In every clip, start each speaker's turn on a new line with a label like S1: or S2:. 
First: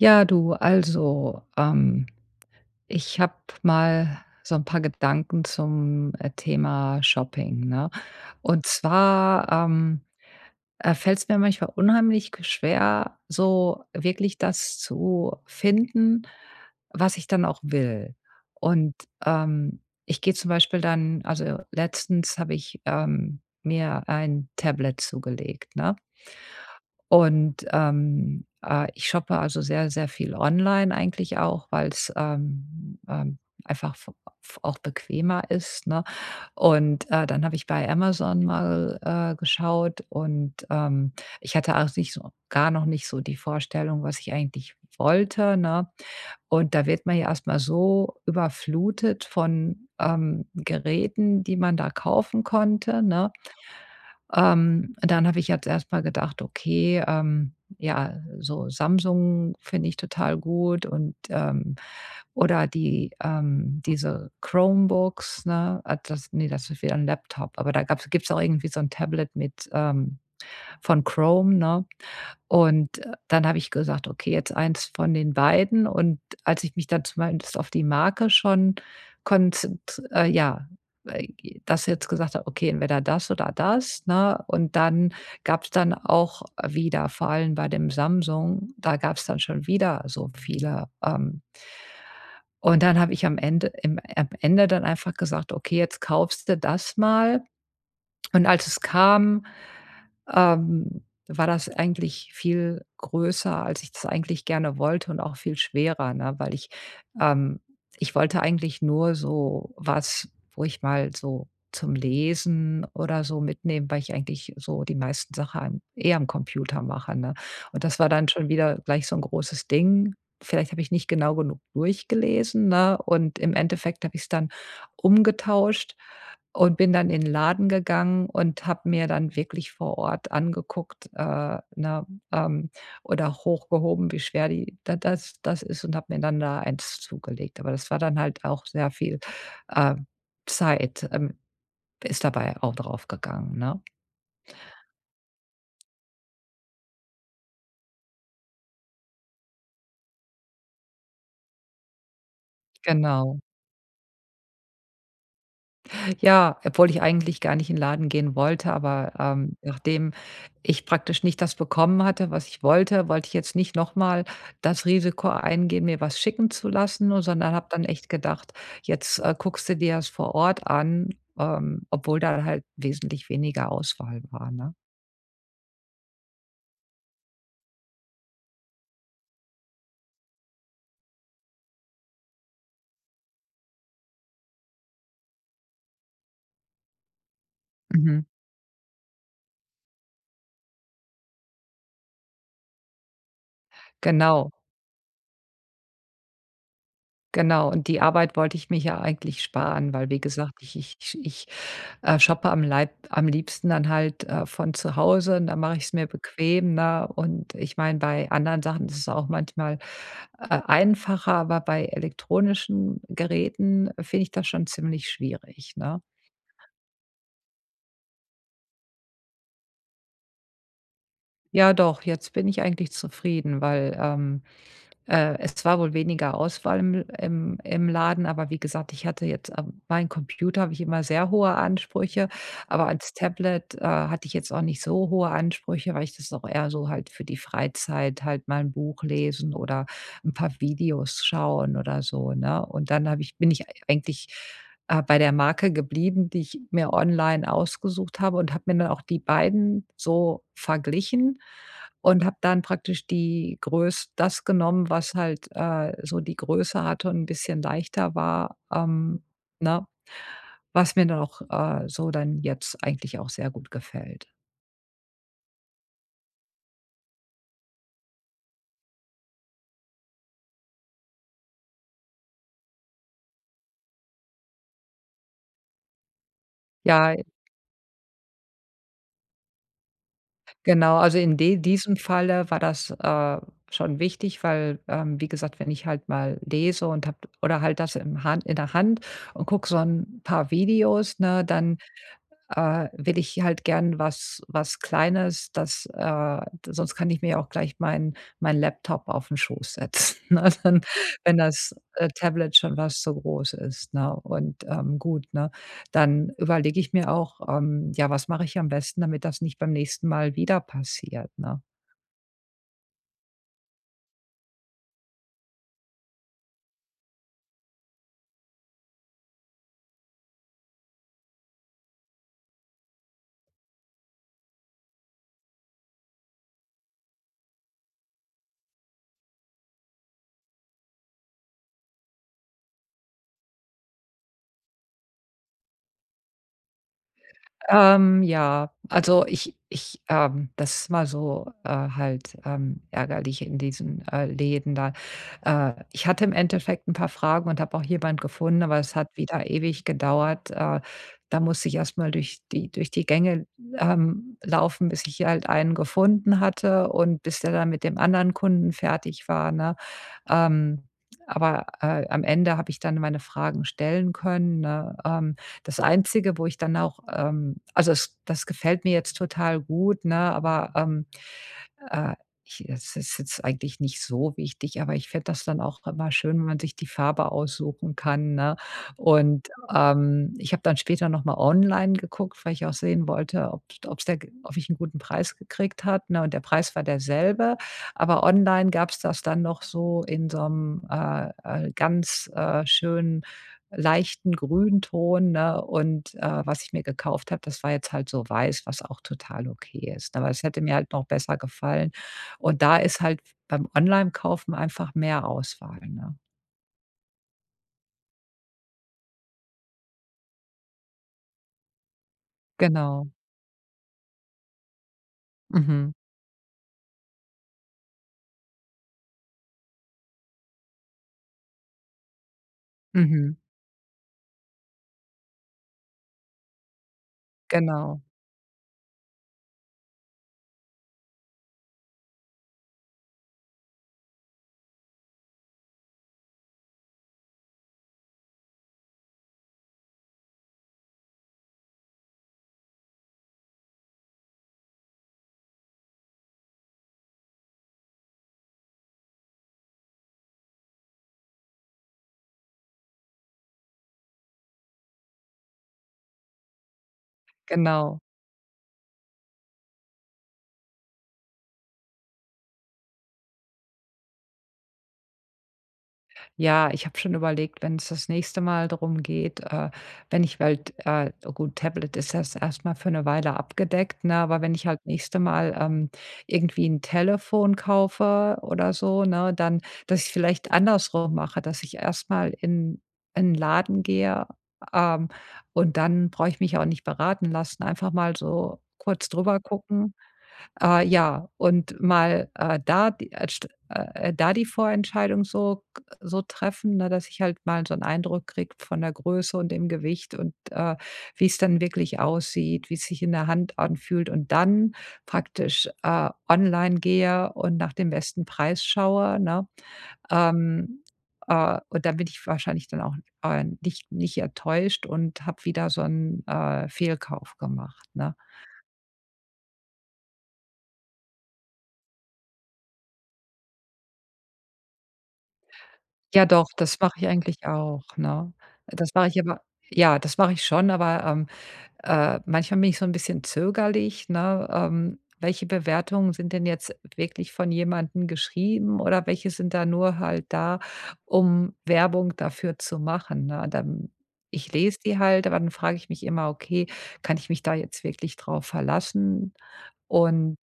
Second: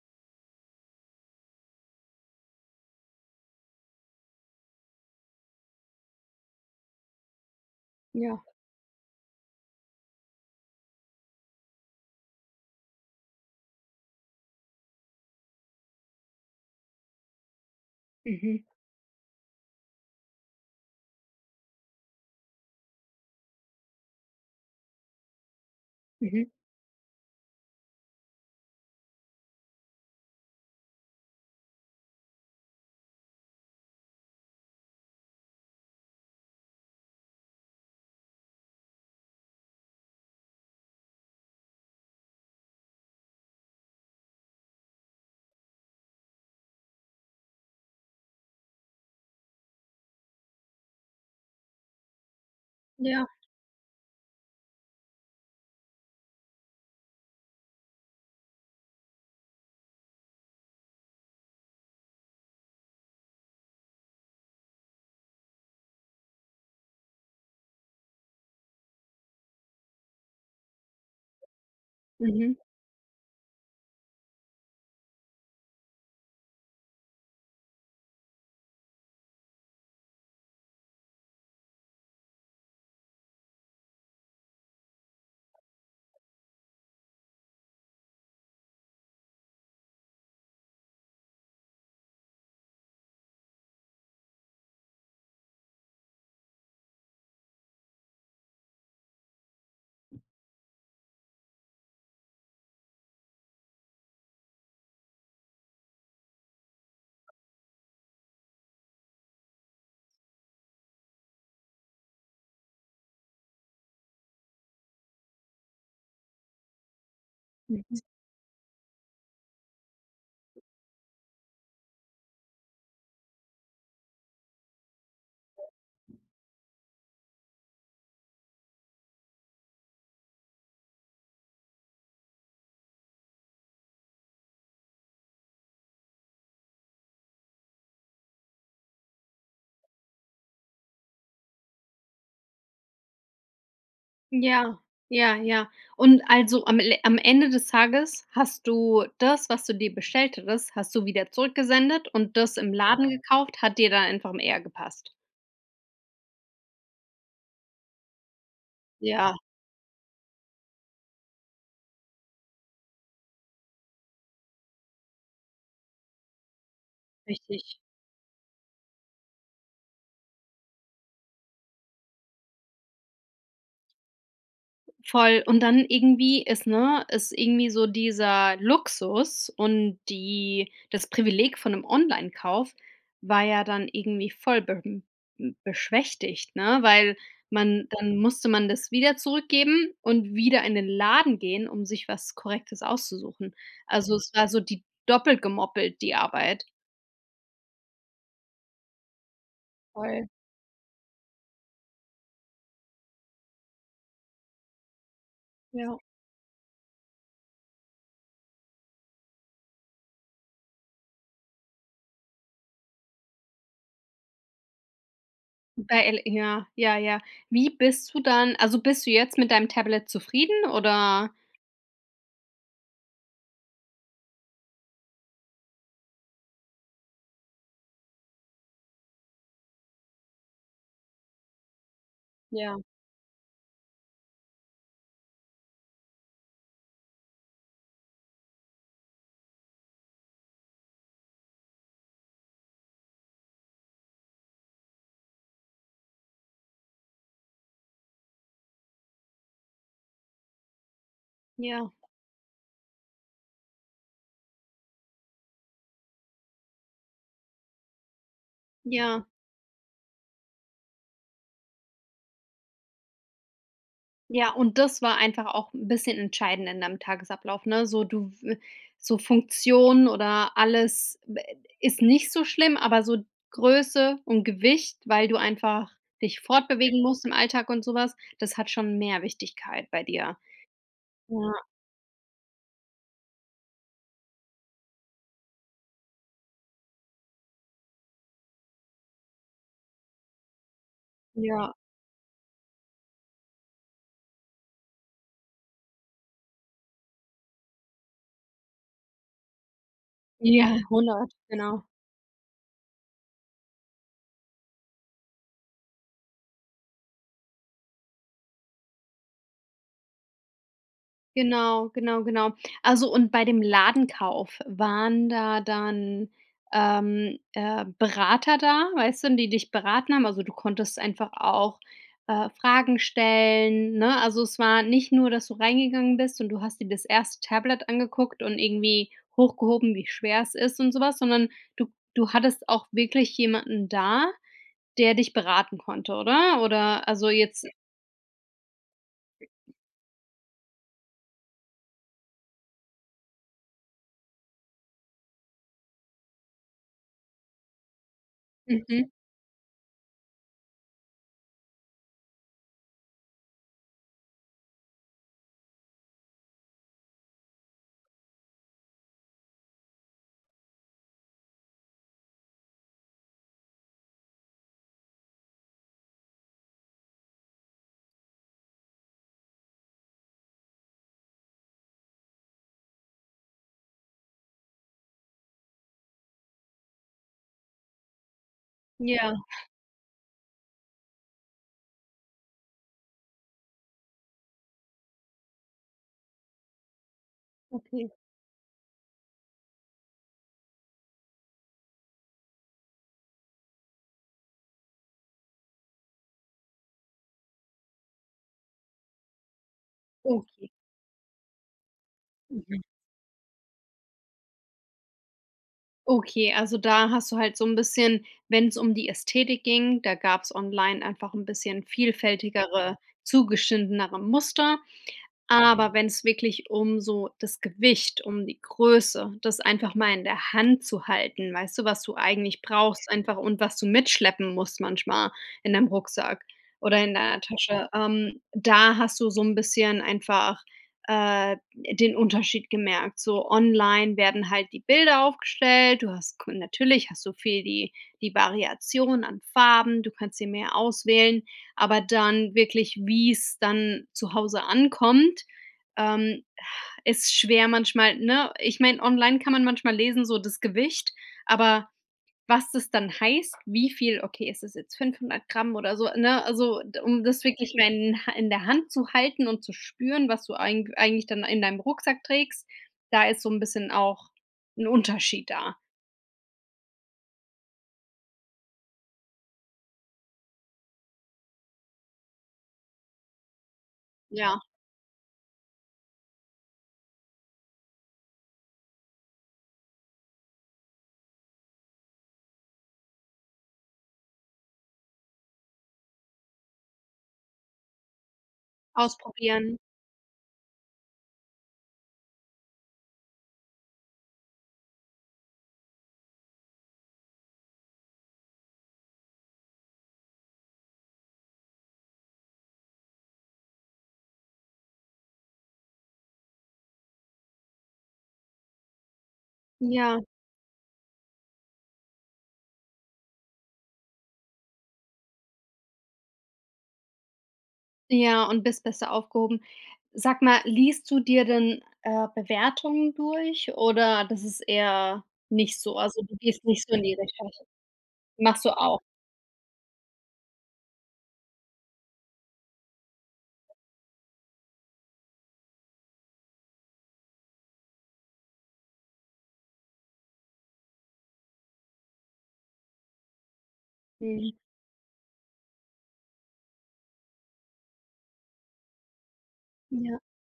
S1: Ja, du. Also, ähm, ich habe mal so 'n paar Gedanken zum, äh, Thema Shopping, ne?
S2: Ja.
S1: Und zwar, ähm, äh, fällt's mir manchmal unheimlich g schwer, so wirklich das zu finden, was ich dann auch will.
S2: Mhm.
S1: Und, ähm, ich gehe zum Beispiel dann also letztens habe ich, ähm, mir ein Tablet zugelegt, ne?
S2: Mhm.
S1: Und, ähm, äh, ich shoppe also sehr, sehr viel online eigentlich auch, weil's, ähm ähm, einfach f f auch bequemer ist, ne? Und, äh, dann habe ich bei Amazon mal, äh, geschaut und, ähm, ich hatte auch nicht so gar noch nicht so die Vorstellung, was ich eigentlich wollte, ne? Und da wird man ja erstmal so überflutet von, ähm, Geräten, die man da kaufen konnte,
S2: Ja.
S1: ne? Ähm, dann habe ich jetzt erstmal gedacht: „Okay, ähm. Ja, so Samsung finde ich total gut.” Und, ähm oder die, ähm, diese Chromebooks, ne ah, das, ne, das ist wieder 'n Laptop. Aber da gab's gibt's auch irgendwie so 'n Tablet mit ähm, von Chrome, ne?
S2: Mhm.
S1: Und dann habe ich gesagt: „Okay, jetzt 1 von den beiden.” Und als ich mich dann zumindest auf die Marke schon konzent äh, ja, äh, g das jetzt gesagt habe: „Okay, entweder das oder das”, ne? Und dann gab's dann auch wieder, vor allem bei dem Samsung, da gab's dann schon wieder so viele, ähm. Und dann habe ich am Ende im ähm, am Ende dann einfach gesagt: „Okay, jetzt kaufst du das mal.” Und als es kam, ähm, war das eigentlich viel größer, als ich das eigentlich gerne wollte und auch viel schwerer, ne? Weil ich ähm, ich wollte eigentlich nur so was, wo ich mal so zum Lesen oder so mitnehme, weil ich eigentlich so die meisten Sachen eh am Computer mache, ne? Und
S2: Mhm.
S1: das war dann schon wieder gleich so 'n großes Ding. Vielleicht habe ich nicht genau genug durchgelesen, ne? Und im Endeffekt habe ich es dann umgetauscht und bin dann in 'n Laden gegangen und habe mir dann wirklich vor Ort angeguckt, äh, ne ähm, oder hochgehoben, wie schwer die da das das ist und habe mir dann da 1 zugelegt. Aber das war dann halt auch sehr viel, ähm, Zeit ähm, ist dabei auch draufgegangen, ne?
S2: Ja, ja, ja. Und also am le am Ende des Tages hast du das, was du dir bestellt hattest, hast du wieder zurückgesendet und das im Laden
S1: Genau.
S2: gekauft, hat dir da einfach m eher gepasst?
S1: Ja, obwohl ich eigentlich gar nicht in Laden gehen wollte, aber,
S2: Ja.
S1: ähm, nachdem ich praktisch nicht das bekommen hatte, was ich wollte, wollte ich jetzt nicht noch mal das Risiko eingehen, mir was schicken zu lassen, o sondern habe
S2: Richtig.
S1: dann echt gedacht: „Jetzt, äh, guckst du dir's vor Ort an”, ähm, obwohl da halt wesentlich weniger Auswahl war, ne?
S2: Voll, und dann irgendwie ist, ne ist irgendwie so dieser Luxus und die das Privileg von 'nem Online-Kauf war ja dann irgendwie voll be hm, beschwächtigt, ne, weil man dann
S1: Mhm.
S2: musste man das wieder zurückgeben und wieder in den Laden gehen, um sich was Korrektes auszusuchen. Also, es war
S1: Genau.
S2: so die doppelt gemoppelt, die Arbeit.
S1: Genau. Und die Arbeit wollte ich mir hier eigentlich sparen, weil, wie
S2: Voll.
S1: gesagt, ich ich ich, äh, shoppe am Leib am liebsten dann halt, äh, von zu Hause, und dann mache ich es
S2: Ja.
S1: mir bequem, ne? Und ich meine, bei anderen Sachen ist es auch manchmal, äh, einfacher, aber bei elektronischen Geräten finde ich das schon ziemlich schwierig, ne?
S2: Bei El ja, ja, ja. Wie bist du dann also, bist du jetzt mit deinem Tablet zufrieden, oder?
S1: Ja doch. Jetzt bin ich eigentlich zufrieden, weil, ähm, äh, es war wohl weniger Auswahl im L im im Laden, aber wie gesagt, ich hatte jetzt, ähm meinen Computer habe ich immer sehr hohe Ansprüche.
S2: Ja.
S1: Aber ans Tablet, äh, hatte ich jetzt auch nicht so hohe Ansprüche, weil ich das auch eher so halt für die Freizeit, halt mal 'n Buch lesen oder 'n paar Videos schauen oder so, ne? Und dann habe ich bin ich eigentlich, äh, bei der Marke geblieben, die ich mir online ausgesucht habe, und habe mir dann auch die beiden so verglichen
S2: Ja.
S1: und habe dann praktisch die Größ das genommen, was halt, äh, so die Größe hatte und 'n bisschen leichter war, ähm
S2: Ja.
S1: ne? Was mir dann auch, äh, so dann jetzt eigentlich auch sehr gut gefällt.
S2: Ja, und das war einfach auch 'n bisschen entscheidend in deinem Tagesablauf, ne, so du w so Funktionen oder alles, wä ist nicht so schlimm, aber so Größe und Gewicht, weil du einfach dich fortbewegen
S1: Ja,
S2: musst
S1: i
S2: im Alltag und sowas, das hat schon mehr Wichtigkeit bei dir?
S1: Genau. Also, in
S2: Ja.
S1: de diesem Falle war das, äh, schon wichtig, weil, ähm, wie gesagt, wenn ich halt mal lese und habe oder halt das im in der Hand und gucke so 'n paar Videos, ne,
S2: Ja.
S1: dann, äh, will ich halt gern was was Kleines, das, äh sonst kann ich mir auch gleich mein mein Laptop aufn Schoss setzen, ne?
S2: Ja,
S1: Dann,
S2: 100,
S1: wenn das,
S2: genau.
S1: äh, Tablet schon fast so groß ist, ne? Und, ähm, gut, ne? Dann überlege ich mir auch, ähm, ja, was mache ich am besten, damit das nicht beim nächsten Mal wieder passiert, ne?
S2: Genau, genau, genau. Also, und bei dem Ladenkauf waren da dann, ähm, äh, Berater da, weißt du, die dich beraten haben, also, du konntest einfach auch, äh, Fragen stellen, ne? Also, es war nicht nur, dass du reingegangen bist und du hast dir das erste Tablet angeguckt und irgendwie hochgehoben, wie schwer es ist und so was, sondern du du hattest auch wirklich jemanden da, der dich beraten konnte, oder? Oder, also, jetzt
S1: Ähm, ja. Also, ich ich, ähm das ist immer so, äh, halt, ähm, ärgerlich in diesen, äh, Läden da. Äh, ich hatte im Endeffekt 'n paar Fragen und habe auch jemanden gefunden, aber es
S2: Mhm.
S1: hat wieder ewig gedauert. Äh, da musste ich erstmal durch die durch die Gänge, ähm, laufen, bis ich hier halt einen gefunden hatte und bis der dann mit dem anderen Kunden fertig war, ne? Ähm. Aber, äh, am Ende habe ich dann meine Fragen stellen können, ne, ähm. Das Einzige, wo ich dann auch ähm, also, das das gefällt mir jetzt total gut, ne, aber, ähm, äh, ich es ist jetzt eigentlich nicht so wichtig, aber ich fände das dann auch immer schön, wenn man sich die Farbe aussuchen kann, ne?
S2: Ja.
S1: Und, ähm, ich habe dann später nochmal online geguckt, weil ich auch sehen wollte, ob ob 's da ob ich 'n guten Preis gekriegt hat, ne, und der Preis war derselbe.
S2: Okay.
S1: Aber online gab's das dann noch so in so 'nem, äh, äh, ganz, äh, schönen leichten Grünton, ne, und, äh, was ich mir gekauft habe, das war jetzt halt so weiß, was auch total okay ist, aber das hätte
S2: Okay.
S1: mir halt noch besser gefallen. Und da
S2: Mhm.
S1: ist halt beim Onlinekaufen einfach mehr Auswahl, ne?
S2: Okay, also, da hast du halt so 'n bisschen wenn's um die Ästhetik ging, da gab's online einfach ein bisschen vielfältigere,
S1: Genau.
S2: zugeschnittenere Muster.
S1: Mhm.
S2: Aber wenn's wirklich um so das Gewicht, um die Größe, das einfach mal in der Hand zu halten, weißt du, was du eigentlich brauchst
S1: Mhm.
S2: einfach und was du mitschleppen musst manchmal in deinem Rucksack oder in deiner Tasche,
S1: Genau.
S2: ähm, da hast du so 'n bisschen einfach, äh, den Unterschied gemerkt. So online werden halt die Bilder aufgestellt, du hast ko natürlich hast du viel die die Variation an Farben, du kannst sie mehr auswählen, aber dann wirklich, wie's dann zu Hause ankommt, ähm, ach, ist schwer manchmal, ne? Ich meine, online kann man manchmal lesen, so das Gewicht, aber was das dann heißt, wie viel okay, ist das jetzt 500 g oder so, ne, also, d um das wirklich mal
S1: Genau.
S2: in in der Hand zu halten und zu spüren, was du eig eigentlich dann in deinem Rucksack trägst, da ist so 'n bisschen auch 'n Unterschied da.
S1: Ja, ich habe schon überlegt, wenn's das nächste Mal drum geht, äh, wenn ich halt äh, gut, Tablet ist jetzt erstmal für 'ne Weile abgedeckt, ne? Aber wenn
S2: Ja.
S1: ich halt nächste Mal, ähm, irgendwie 'n Telefon kaufe oder so, ne, dann dass ich es vielleicht andersrum mache. Dass ich erstmal in in Laden gehe, ähm, und dann brauche ich mich auch nicht beraten lassen. Einfach mal so kurz
S2: Ausprobieren.
S1: drübergucken. Äh, ja, und mal, äh, da die, äh, st äh, da die Vorentscheidung so g so treffen, ne, dass ich halt mal so 'n Eindruck kriege von der Größe und dem Gewicht und, äh, wie's dann wirklich aussieht, wie's sich in der Hand anfühlt und dann praktisch, äh, online gehe und nach dem besten Preis schaue, ne?
S2: Ja.
S1: Ähm, äh, und dann bin ich wahrscheinlich dann auch, äh, nicht nicht enttäuscht und habe wieder so 'n, äh, Fehlkauf gemacht, ne?
S2: Ja, und bist besser aufgehoben. Sag mal, liest du dir denn, äh, Bewertungen durch, oder das ist eher nicht so? Also,
S1: Ja
S2: du
S1: doch,
S2: gehst
S1: das
S2: nicht so
S1: mache
S2: in
S1: ich
S2: die
S1: eigentlich
S2: Richtung?
S1: auch, ne?
S2: Machst du
S1: Äh, das
S2: auch.
S1: mache ich aber ja, das mache ich schon, aber, ähm, äh, manchmal bin ich so 'n bisschen zögerlich, ne? Ähm. Welche Bewertungen sind denn jetzt wirklich von jemandem geschrieben oder welche sind da nur halt da, um Werbung dafür zu machen, ne? Dann ich
S2: Mhm.
S1: lese die halt, aber dann frage ich mich immer: „Okay, kann ich mich da jetzt wirklich drauf verlassen?”
S2: Ja.
S1: Und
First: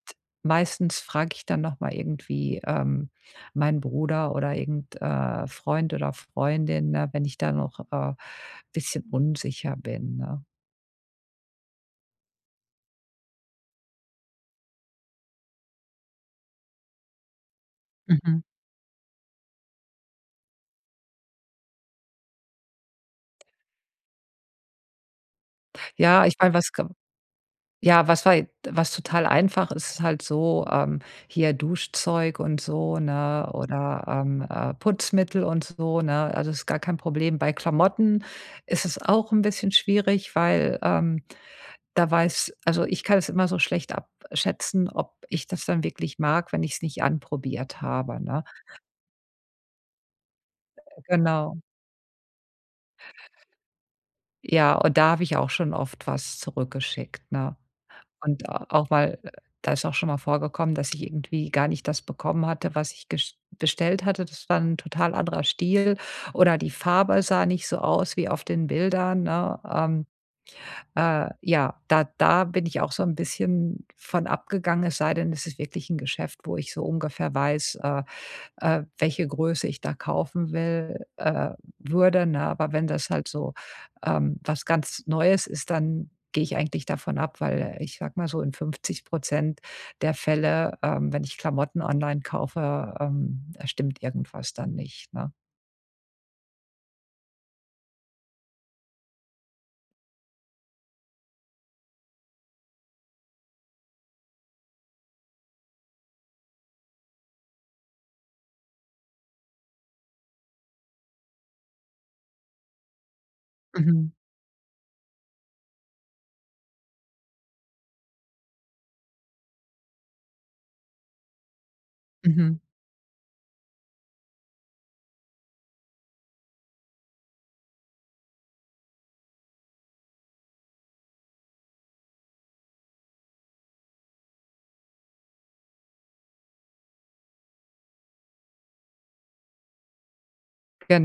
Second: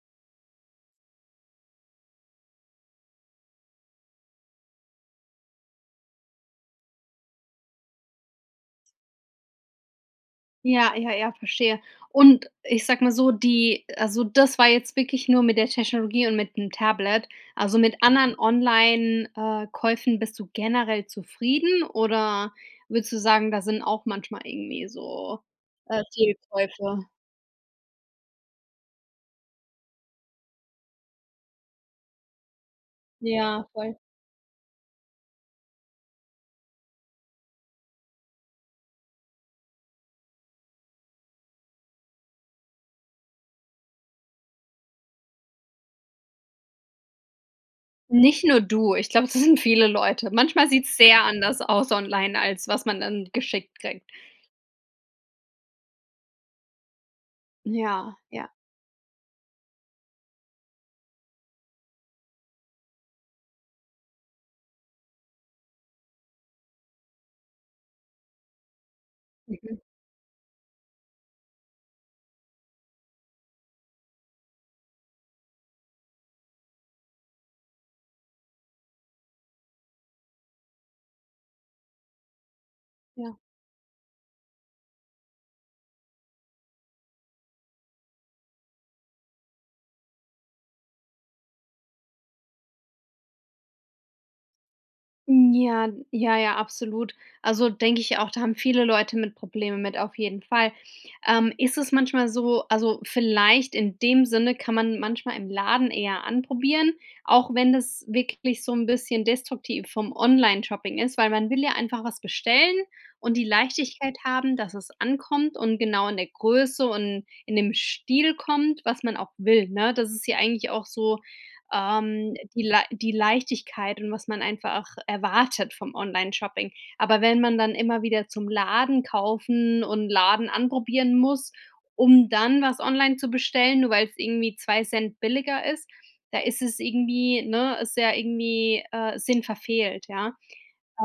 S1: meistens frage ich dann nochmal irgendwie, ähm, meinen Bruder oder irgend äh, Freund oder Freundin, ne, wenn ich da noch, äh, bisschen unsicher bin, ne?
S2: Ja, ja, ja, verstehe. Und ich sage mal so, die also das war jetzt wirklich nur mit der Technologie und mit 'nem Tablet. Also mit anderen
S1: Mhm.
S2: Online äh, Käufen bist du generell zufrieden oder würdest du sagen, da sind auch manchmal irgendwie so, äh,
S1: Ja, ich meine, was ge
S2: Fehlkäufe?
S1: ja, was war je was total einfach ist, ist halt so, ähm, hier Duschzeug und so, ne,
S2: Ja, voll.
S1: oder, ähm, äh, Putzmittel und so, ne? Also, das ist gar kein Problem. Bei Klamotten ist es auch 'n bisschen schwierig, weil, ähm, da weiß also, ich kann es immer so schlecht abschätzen, ob ich das dann wirklich mag, wenn ich's nicht anprobiert habe,
S2: Nicht
S1: ne?
S2: nur du, ich glaube, das sind viele Leute. Manchmal sieht's sehr
S1: Genau.
S2: anders aus online, als was man dann geschickt kriegt.
S1: Ja, und da habe ich auch schon oft was zurückgeschickt, ne?
S2: Ja,
S1: Und
S2: ja.
S1: auch mal äh, da ist auch schon mal vorgekommen, dass ich irgendwie gar nicht das bekommen hatte, was ich gest bestellt hatte. Das war 'n total anderer Stil oder die Farbe sah nicht so aus wie auf den Bildern, ne?
S2: Mhm.
S1: Ähm, äh, ja, da da bin ich auch so 'n bisschen von abgegangen, es sei denn, es ist wirklich 'n Geschäft, wo ich so ungefähr weiß, äh, äh, welche Größe ich da kaufen will äh, würde, ne? Aber wenn das halt
S2: Ja.
S1: so, ähm, was ganz Neues ist, dann gehe ich eigentlich davon ab, weil ich sage mal so in 50 % der Fälle, ähm, wenn ich Klamotten online kaufe, ähm, stimmt irgendwas dann nicht, ne?
S2: Hm, ja, ja, ja, absolut. Also denke ich auch, da haben viele Leute mit Probleme mit, auf jeden Fall. Ähm, ist es manchmal so also vielleicht in dem Sinne kann man manchmal im Laden eher anprobieren, auch wenn das wirklich so 'n bisschen destruktiv vom Online-Shopping ist, weil man will ja einfach was bestellen und die
S1: Mhm.
S2: Leichtigkeit haben, dass es ankommt und genau in der Größe und in dem Stil kommt, was man auch will, ne? Das ist ja eigentlich auch so, ähm,
S1: Mhm.
S2: die Lei die Leichtigkeit und was man einfach erwartet vom Online-Shopping. Aber wenn man dann immer wieder zum Laden kaufen und Laden anprobieren muss, um dann was online zu bestellen, nur weil's irgendwie 2 ct billiger ist, da ist es irgendwie ne, ist ja irgendwie, äh, Sinn verfehlt, ja.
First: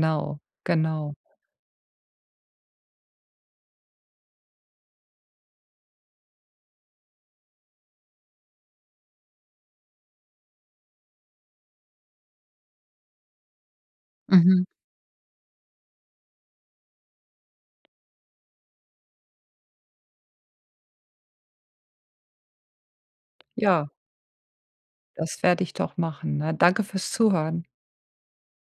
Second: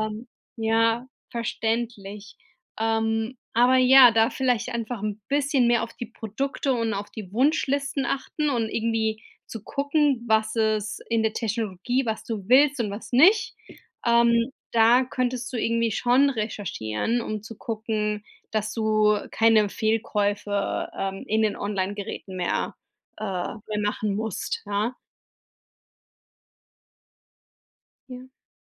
S2: Ähm, ja,
S1: genau.
S2: verständlich. Ähm, aber ja, da vielleicht einfach 'n bisschen mehr auf die Produkte und auf die Wunschlisten achten und irgendwie zu gucken, was es in der Technologie, was du willst und was nicht. Ähm,
S1: Mhm.
S2: da könntest du irgendwie schon recherchieren, um zu gucken, dass du keine Fehlkäufe, ähm, in den Online-Geräten mehr äh, mehr
S1: Ja.
S2: machen musst, ja.
S1: Das werde ich doch machen, ne? Danke fürs Zuhören.
S2: Ja.